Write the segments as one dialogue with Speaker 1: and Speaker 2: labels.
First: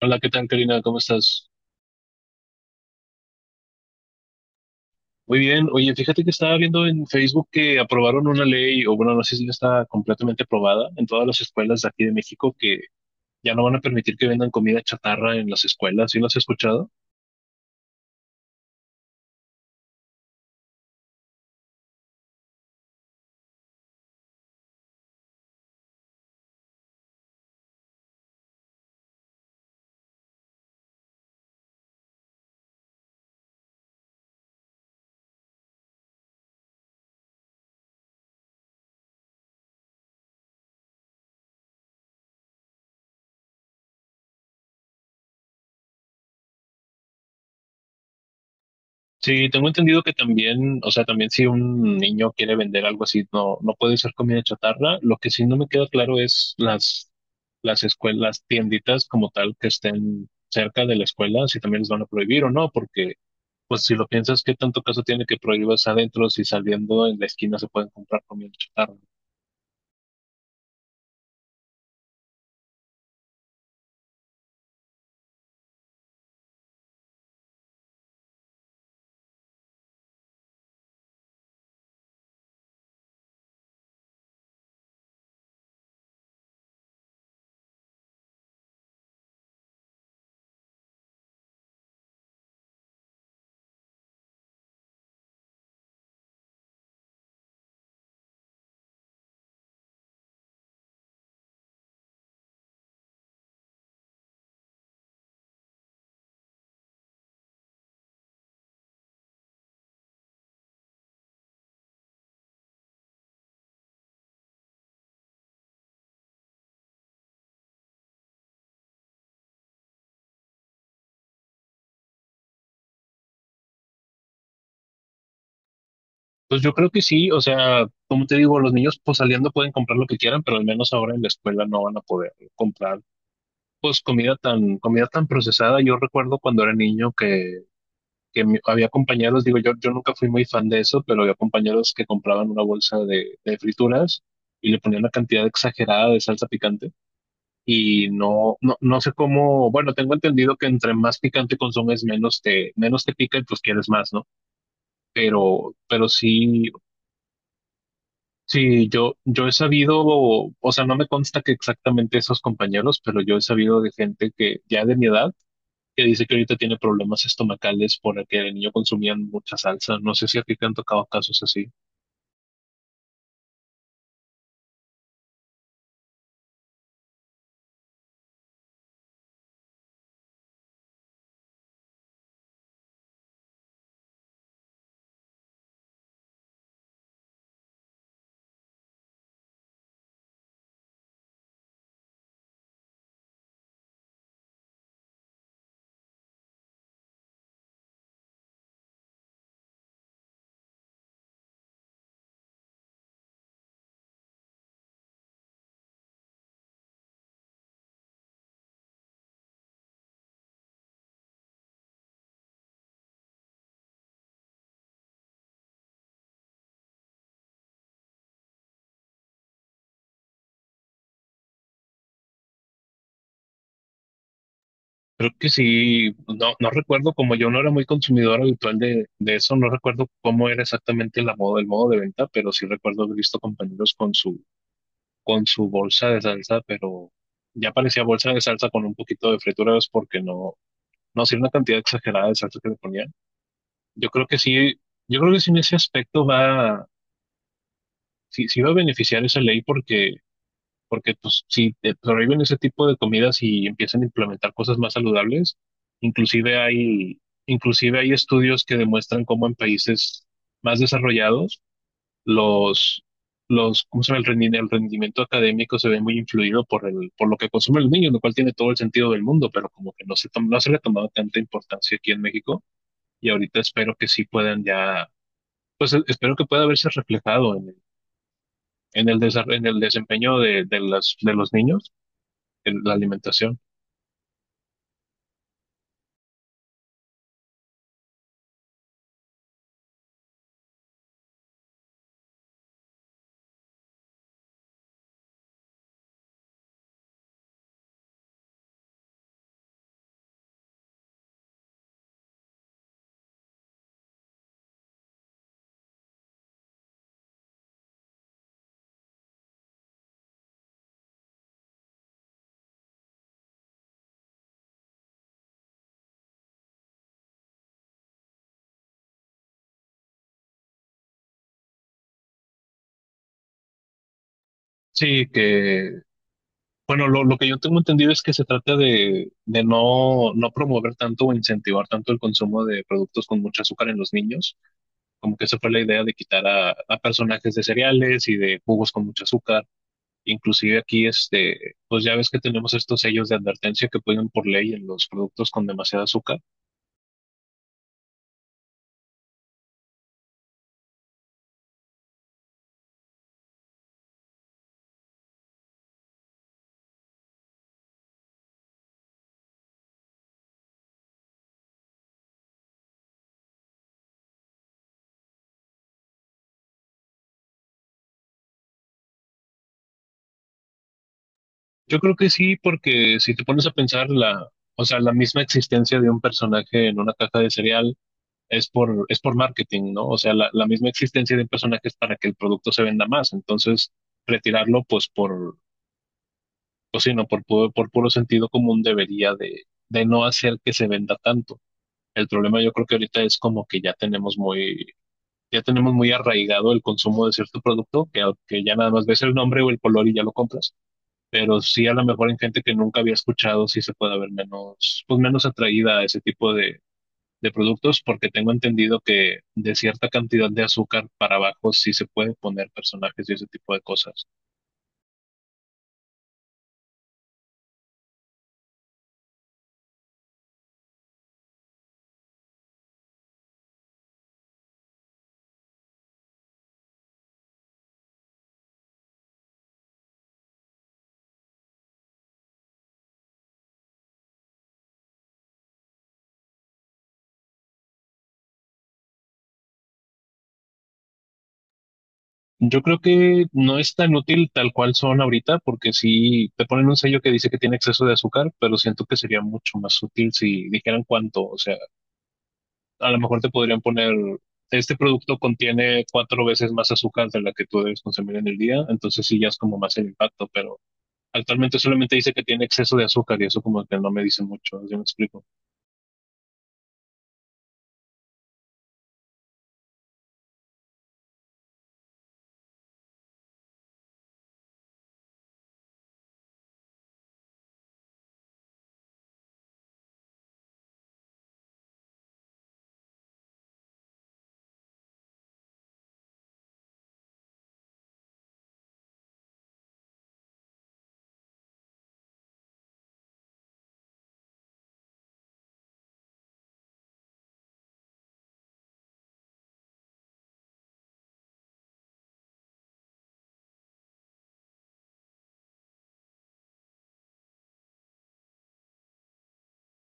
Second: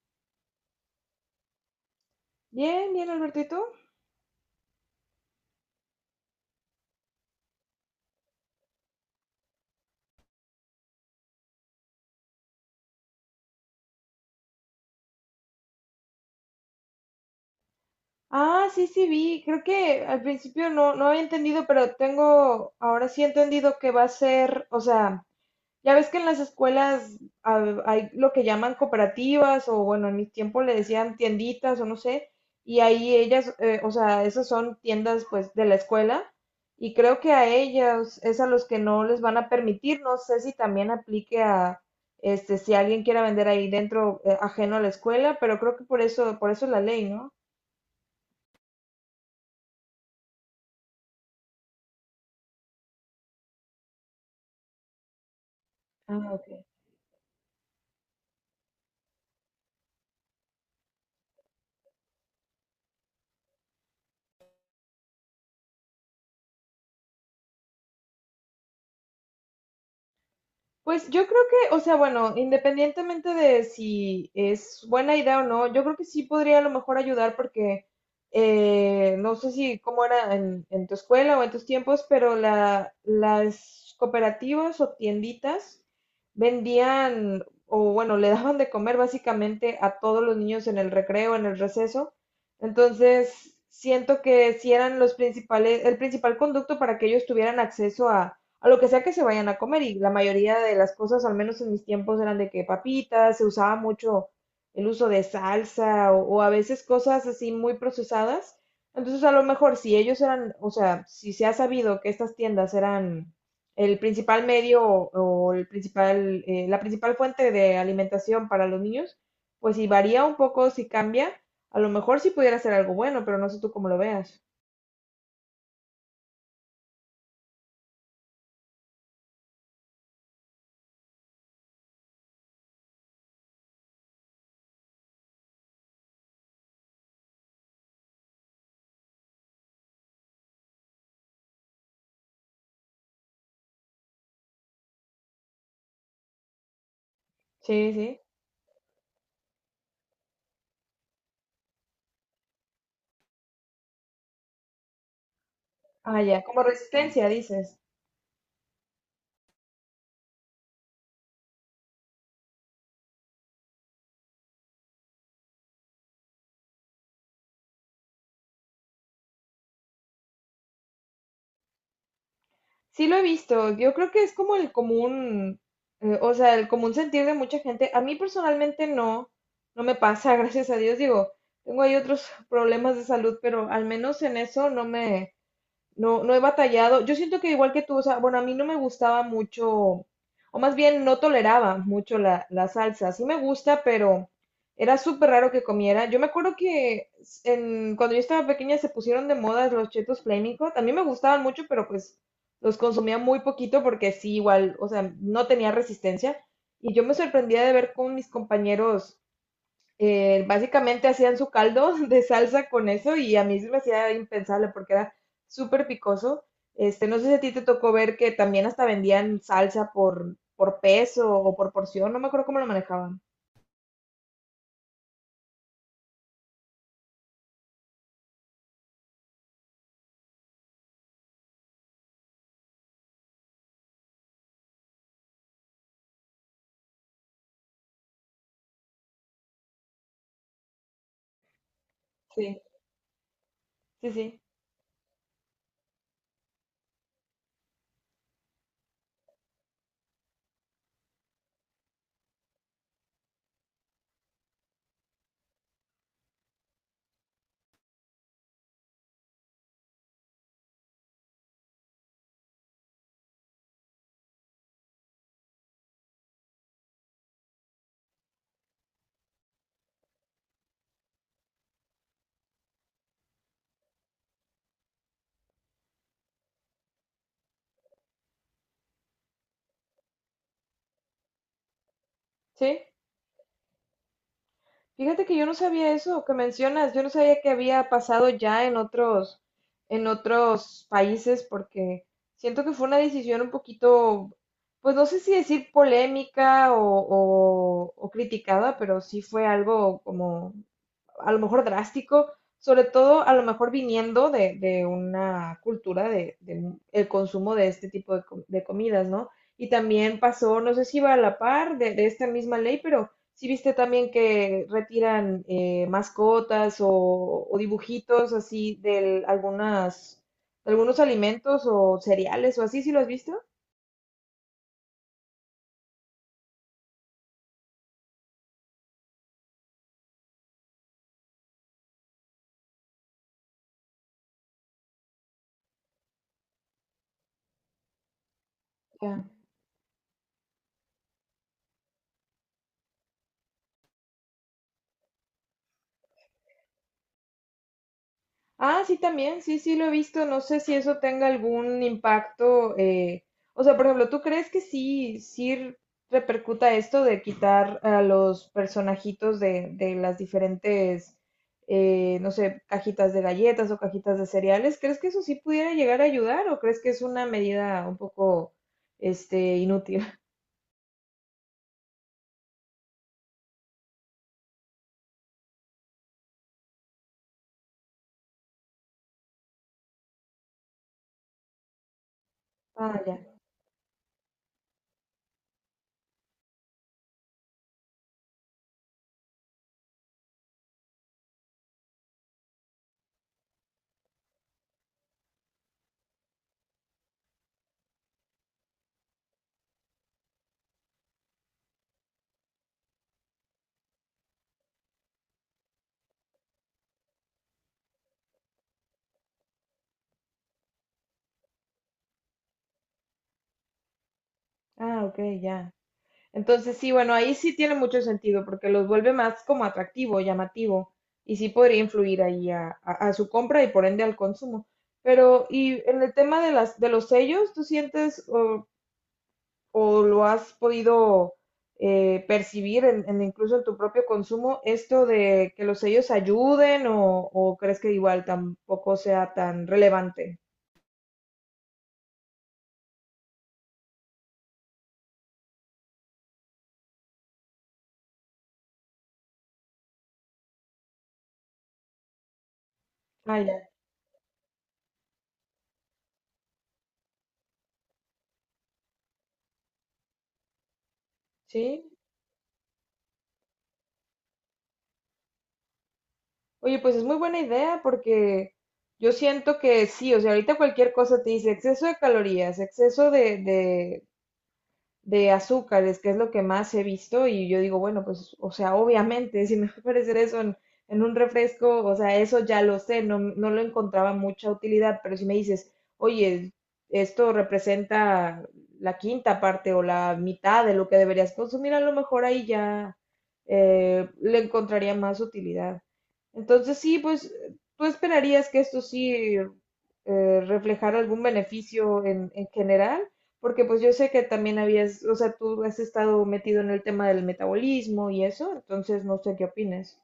Speaker 1: Hola, ¿qué tal, Karina? ¿Cómo estás?
Speaker 2: Bien, bien, Alberto, ¿y tú?
Speaker 1: Muy bien. Oye, fíjate que estaba viendo en Facebook que aprobaron una ley, o bueno, no sé si ya está completamente aprobada en todas las escuelas de aquí de México, que ya no van a permitir que vendan comida chatarra en las escuelas. ¿Sí lo has escuchado?
Speaker 2: Ah, sí, sí, vi. Creo que al principio no había entendido, pero tengo, ahora sí he entendido que va a ser, o sea, ya ves que en las escuelas hay lo que llaman cooperativas o bueno, en mi tiempo le decían tienditas o no sé, y ahí ellas, o sea, esas son tiendas pues de la escuela y creo que a ellas es a los que no les van a permitir, no sé si también aplique a este si alguien quiera vender ahí dentro ajeno a la escuela, pero creo que por eso es la ley, ¿no?
Speaker 1: Sí, tengo entendido que también, o sea, también si un niño quiere vender algo así, no puede ser comida chatarra. Lo que sí no me queda claro
Speaker 2: Ah,
Speaker 1: es
Speaker 2: ok.
Speaker 1: las escuelas, las tienditas como tal que estén cerca de la escuela, si también les van a prohibir o no, porque pues si lo piensas, ¿qué tanto caso tiene que prohíbas adentro si saliendo en la esquina se pueden comprar comida chatarra?
Speaker 2: Pues yo creo que, o sea, bueno, independientemente de si es buena idea o no, yo creo que sí podría a lo mejor ayudar porque no sé si cómo era en tu escuela o en tus tiempos, pero las cooperativas o tienditas vendían o bueno, le daban de comer básicamente a todos los niños en el recreo, en el receso. Entonces, siento que si eran los principales, el principal conducto para que ellos tuvieran acceso a lo que sea que se vayan a comer. Y la mayoría de las cosas, al menos en mis tiempos, eran de que papitas, se usaba mucho el uso de salsa o a veces cosas así muy procesadas. Entonces, a lo mejor si ellos eran, o sea, si se ha sabido que estas tiendas eran el principal medio o el principal, la principal fuente de alimentación para los niños, pues si varía un poco, si cambia, a lo mejor sí pudiera ser algo bueno, pero no sé tú cómo lo veas.
Speaker 1: Pues yo creo que sí, o sea, como te digo, los niños pues saliendo pueden comprar lo que quieran, pero al menos ahora en la escuela no van a poder comprar pues comida tan procesada. Yo recuerdo cuando era niño que había compañeros, digo, yo nunca fui muy fan de eso, pero había compañeros que compraban una bolsa de frituras y le ponían una cantidad exagerada de salsa picante
Speaker 2: Sí,
Speaker 1: y
Speaker 2: sí.
Speaker 1: no sé cómo, bueno, tengo entendido que entre más picante consumes, menos te pica y pues quieres más, ¿no? Pero
Speaker 2: Ah, ya, como
Speaker 1: sí,
Speaker 2: resistencia, dices.
Speaker 1: sí, yo he sabido, o sea, no me consta que exactamente esos compañeros, pero yo he sabido de gente que ya de mi edad, que dice que ahorita tiene problemas estomacales por el que de niño consumían mucha salsa. No sé si a ti te han tocado casos así.
Speaker 2: Sí lo he visto, yo creo que es como el común, o sea, el común sentir de mucha gente. A mí personalmente no, no me pasa, gracias a Dios. Digo, tengo ahí otros problemas de salud, pero al menos en eso no me, no, no he batallado. Yo siento que igual que tú, o sea, bueno, a mí no me gustaba mucho, o más bien no toleraba mucho la salsa. Sí me gusta, pero era súper raro que comiera. Yo me acuerdo que en, cuando yo estaba pequeña se pusieron de moda los chetos Flaming Hot. A mí me gustaban mucho, pero pues los consumía muy poquito porque sí, igual, o sea, no tenía resistencia. Y yo me sorprendía de ver cómo mis compañeros básicamente hacían su caldo de salsa con eso y a mí se me hacía impensable porque era súper picoso. Este, no sé si a ti te tocó ver que también hasta vendían salsa por peso o por porción, no me acuerdo cómo lo manejaban.
Speaker 1: Creo que sí, no, no recuerdo, como yo no era muy consumidor habitual de eso, no recuerdo cómo era exactamente la moda, el modo de venta, pero sí recuerdo haber visto compañeros con con su bolsa de salsa, pero ya parecía bolsa de salsa con un poquito de frituras porque no, sí era una cantidad exagerada de salsa
Speaker 2: Sí,
Speaker 1: que le ponían. Yo
Speaker 2: sí,
Speaker 1: creo que
Speaker 2: sí,
Speaker 1: sí, yo creo que sí en ese aspecto va, sí, sí va a beneficiar esa ley porque porque pues si te prohíben ese tipo de comidas y empiezan a implementar cosas más saludables, inclusive hay, inclusive hay estudios que demuestran cómo en países más desarrollados los, ¿cómo se llama? El rendimiento académico se ve muy influido por por lo que consumen los niños, lo cual tiene todo el sentido del mundo, pero como que no se, no se le ha tomado tanta importancia aquí en México y ahorita espero que sí puedan ya, pues espero que pueda verse reflejado en el, en el desempeño de de los niños
Speaker 2: sí.
Speaker 1: la alimentación.
Speaker 2: Fíjate que yo no sabía eso que mencionas, yo no sabía que había pasado ya en otros países, porque siento que fue una decisión un poquito, pues no sé si decir polémica o criticada, pero sí fue algo como a lo mejor drástico, sobre todo a lo mejor viniendo de una cultura de el consumo de este tipo de comidas, ¿no? Y también pasó, no sé si iba a la par de esta misma ley, pero sí viste también que retiran mascotas o dibujitos así de algunas, de algunos alimentos o cereales o así, ¿sí lo has visto?
Speaker 1: Sí, que, bueno, lo que yo tengo entendido es que se trata de no, no promover tanto o incentivar tanto el consumo de productos con mucho azúcar en los niños, como que esa fue la idea de quitar a personajes de cereales y de jugos con mucho azúcar. Inclusive aquí, este, pues ya ves que tenemos estos sellos de advertencia que ponen por ley en los productos con demasiado azúcar.
Speaker 2: Ah, sí, también, sí, sí lo he visto. No sé si eso tenga algún impacto. O sea, por ejemplo, ¿tú crees que sí, sí repercuta esto de quitar a los personajitos de las diferentes, no sé, cajitas de galletas o cajitas de cereales? ¿Crees que eso sí pudiera llegar a ayudar o crees que es una medida un poco, este, inútil?
Speaker 1: Yo creo que sí, porque si te pones a pensar o sea, la misma existencia de un personaje en una caja de cereal, es por marketing, ¿no? O sea, la misma existencia de un personaje es para que el producto se
Speaker 2: Ah,
Speaker 1: venda más.
Speaker 2: ya.
Speaker 1: Entonces, retirarlo, pues por, pues sí, no, por, por puro sentido común debería de no hacer que se venda tanto. El problema yo creo que ahorita es como que ya tenemos muy arraigado el consumo de cierto producto, que ya nada más ves el nombre o el color y ya lo compras. Pero sí a lo mejor en gente que nunca había escuchado, sí se puede ver menos, pues menos atraída a ese tipo de productos porque tengo entendido que de cierta cantidad de azúcar para abajo sí se puede poner personajes y ese tipo de cosas.
Speaker 2: Ah, ok, ya. Entonces, sí, bueno, ahí sí tiene mucho sentido porque los vuelve más como atractivo, llamativo y sí podría influir ahí a su compra y por ende al consumo. Pero, y en el tema de las, de los sellos, ¿tú sientes o lo has podido percibir en incluso en tu propio consumo esto de que los sellos ayuden o crees que igual tampoco sea tan relevante?
Speaker 1: Yo creo que no es tan útil tal cual son ahorita porque si te ponen un sello que dice que tiene exceso de azúcar, pero siento que sería mucho más útil si dijeran cuánto, o sea, a lo mejor
Speaker 2: Ah,
Speaker 1: te
Speaker 2: ya.
Speaker 1: podrían poner este producto contiene cuatro veces más azúcar de la que tú debes consumir en el día, entonces sí ya es como más el impacto, pero actualmente
Speaker 2: ¿Sí?
Speaker 1: solamente dice que tiene exceso de azúcar y eso como que no me dice mucho, ¿sí me explico?
Speaker 2: Oye, pues es muy buena idea porque yo siento que sí, o sea, ahorita cualquier cosa te dice exceso de calorías, exceso de azúcares, que es lo que más he visto, y yo digo, bueno, pues, o sea, obviamente, si me va a aparecer eso en un refresco, o sea, eso ya lo sé, no, no lo encontraba mucha utilidad, pero si me dices, oye, esto representa la quinta parte o la mitad de lo que deberías consumir, a lo mejor ahí ya le encontraría más utilidad. Entonces sí, pues tú esperarías que esto sí reflejara algún beneficio en general, porque pues yo sé que también habías, o sea, tú has estado metido en el tema del metabolismo y eso, entonces no sé qué opines.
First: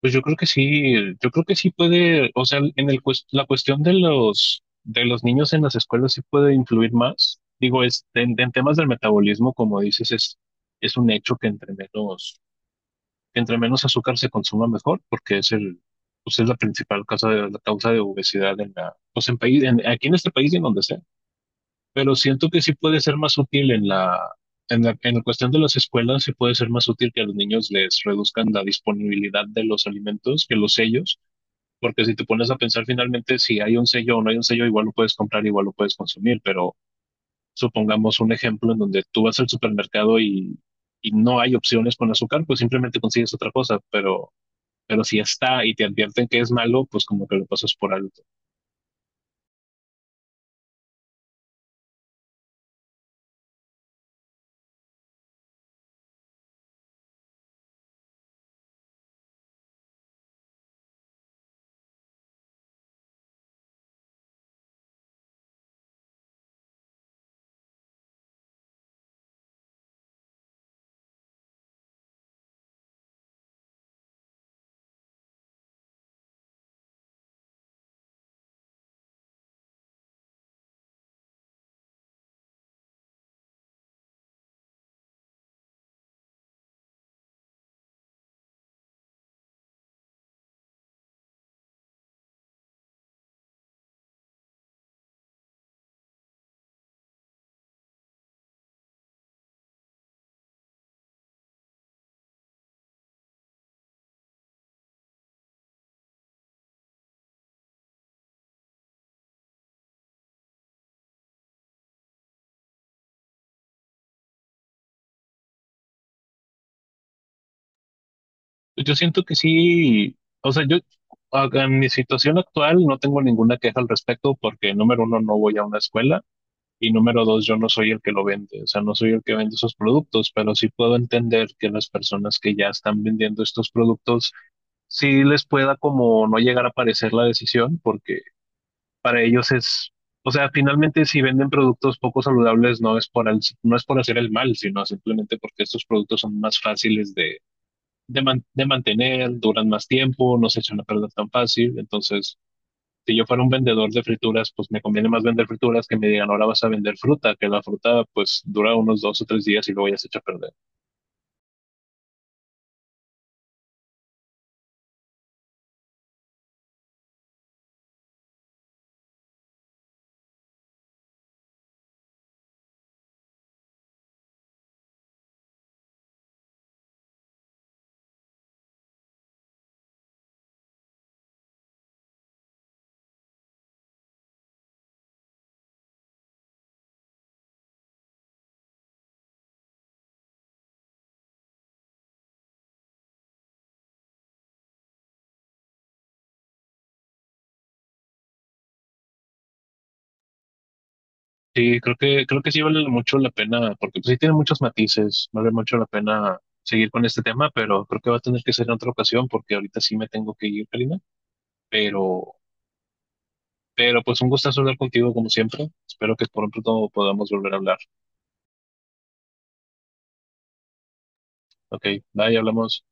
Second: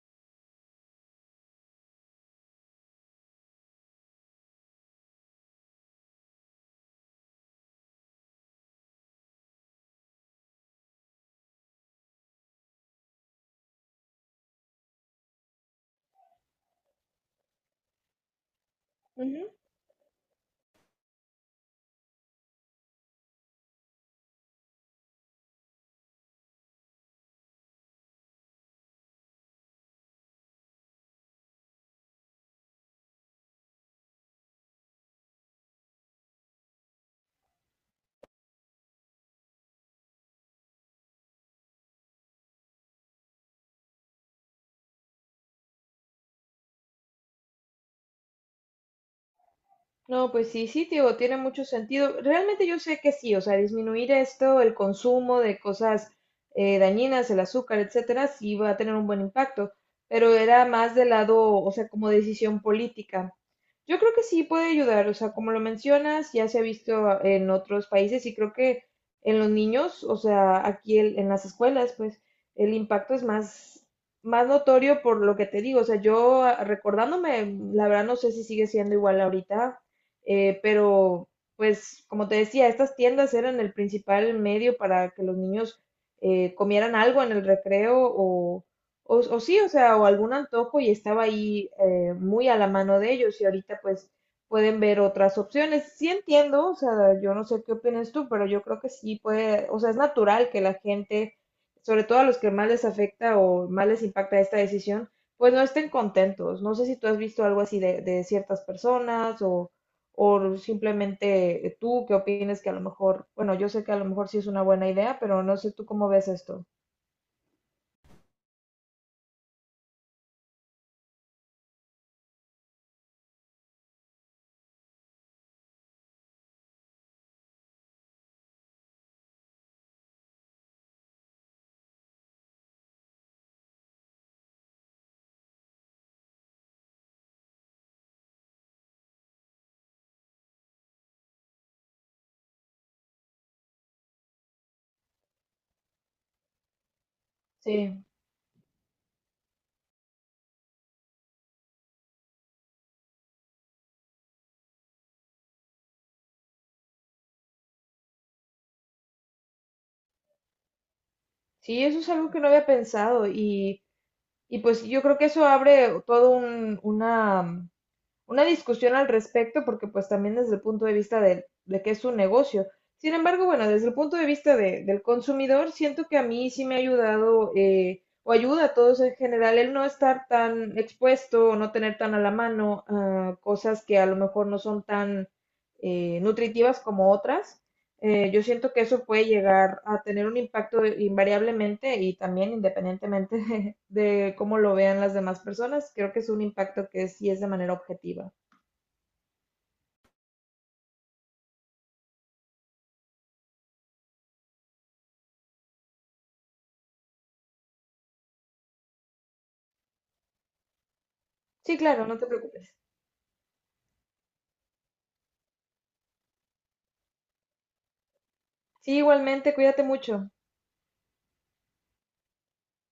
Speaker 1: Pues yo creo que sí, yo creo que sí puede, o sea, en el la cuestión de los niños en las escuelas sí puede influir más. Digo, es en temas del metabolismo, como dices, es un hecho que entre menos azúcar se consuma mejor, porque es el pues es la principal causa de la causa de obesidad en la pues
Speaker 2: Ujú.
Speaker 1: aquí en este país y en donde sea. Pero siento que sí puede ser más útil en la en la, en la cuestión de las escuelas, sí puede ser más útil que a los niños les reduzcan la disponibilidad de los alimentos, que los sellos, porque si te pones a pensar finalmente si hay un sello o no hay un sello, igual lo puedes comprar, igual lo puedes consumir, pero supongamos un ejemplo en donde tú vas al supermercado y no hay opciones con azúcar, pues simplemente consigues otra cosa, pero si está y te advierten que es malo, pues como que lo pasas por alto.
Speaker 2: No, pues sí, sí, tío, tiene mucho sentido. Realmente yo sé que sí, o sea, disminuir esto, el consumo de cosas dañinas, el azúcar, etcétera, sí va a tener un buen impacto, pero era más del lado, o sea, como decisión política. Yo creo que sí puede ayudar, o sea, como lo mencionas, ya se ha visto en otros países y creo que en los niños, o sea, aquí en las escuelas, pues el impacto es más, más notorio por lo que te digo, o sea, yo recordándome, la verdad no sé si sigue siendo igual ahorita, pero pues como te decía, estas tiendas eran el principal medio para que los niños comieran algo en el recreo o sí, o sea, o algún antojo y estaba ahí muy a la mano de ellos y ahorita pues pueden ver otras opciones. Sí entiendo, o sea, yo no sé qué opinas tú, pero yo creo que sí puede, o sea, es natural que la gente, sobre todo a los que más les afecta o más les impacta esta decisión, pues no estén contentos. No sé si tú has visto algo así de ciertas personas o simplemente tú que opinas que a lo mejor, bueno, yo sé que a lo mejor sí es una buena idea, pero no sé tú cómo ves esto.
Speaker 1: Yo siento que sí, o sea, en mi situación actual no tengo ninguna queja al respecto porque número uno no voy a una escuela. Y número dos, yo no soy el que lo vende, o sea, no soy el que vende esos productos, pero sí puedo entender que las personas que ya están vendiendo estos productos, sí les pueda como no llegar a parecer la decisión, porque para ellos es, o sea, finalmente si venden productos poco saludables no es por, no es por hacer el mal, sino simplemente porque estos productos son más fáciles
Speaker 2: Sí.
Speaker 1: de mantener, duran más tiempo, no se echan a perder tan fácil, entonces si yo fuera un vendedor de frituras, pues me conviene más vender frituras que me digan, ahora vas a vender fruta, que la fruta pues dura unos dos o tres días y luego ya se echa a perder.
Speaker 2: Sí, eso es algo que no había pensado y pues yo creo que eso abre una discusión al respecto porque pues también desde el punto de vista de que es un negocio. Sin embargo, bueno, desde el punto de vista del consumidor, siento que a mí sí me ha ayudado o ayuda a todos en general el no estar tan expuesto o no tener tan a la mano cosas que a lo mejor no son tan nutritivas como otras. Yo siento que eso puede llegar a tener un impacto invariablemente y también independientemente de cómo lo vean las demás personas. Creo que es un impacto que sí es de manera objetiva.
Speaker 1: Sí, creo que sí vale mucho la pena, porque pues, sí tiene muchos matices, vale mucho la pena seguir con este tema, pero creo que va a tener que ser en otra ocasión, porque ahorita sí me tengo que ir, Karina,
Speaker 2: Sí, claro, no te
Speaker 1: pero...
Speaker 2: preocupes.
Speaker 1: Pero pues un gustazo hablar contigo como siempre. Espero que por pronto podamos volver a hablar.
Speaker 2: Sí, igualmente, cuídate mucho.
Speaker 1: Ok, bye, hablamos.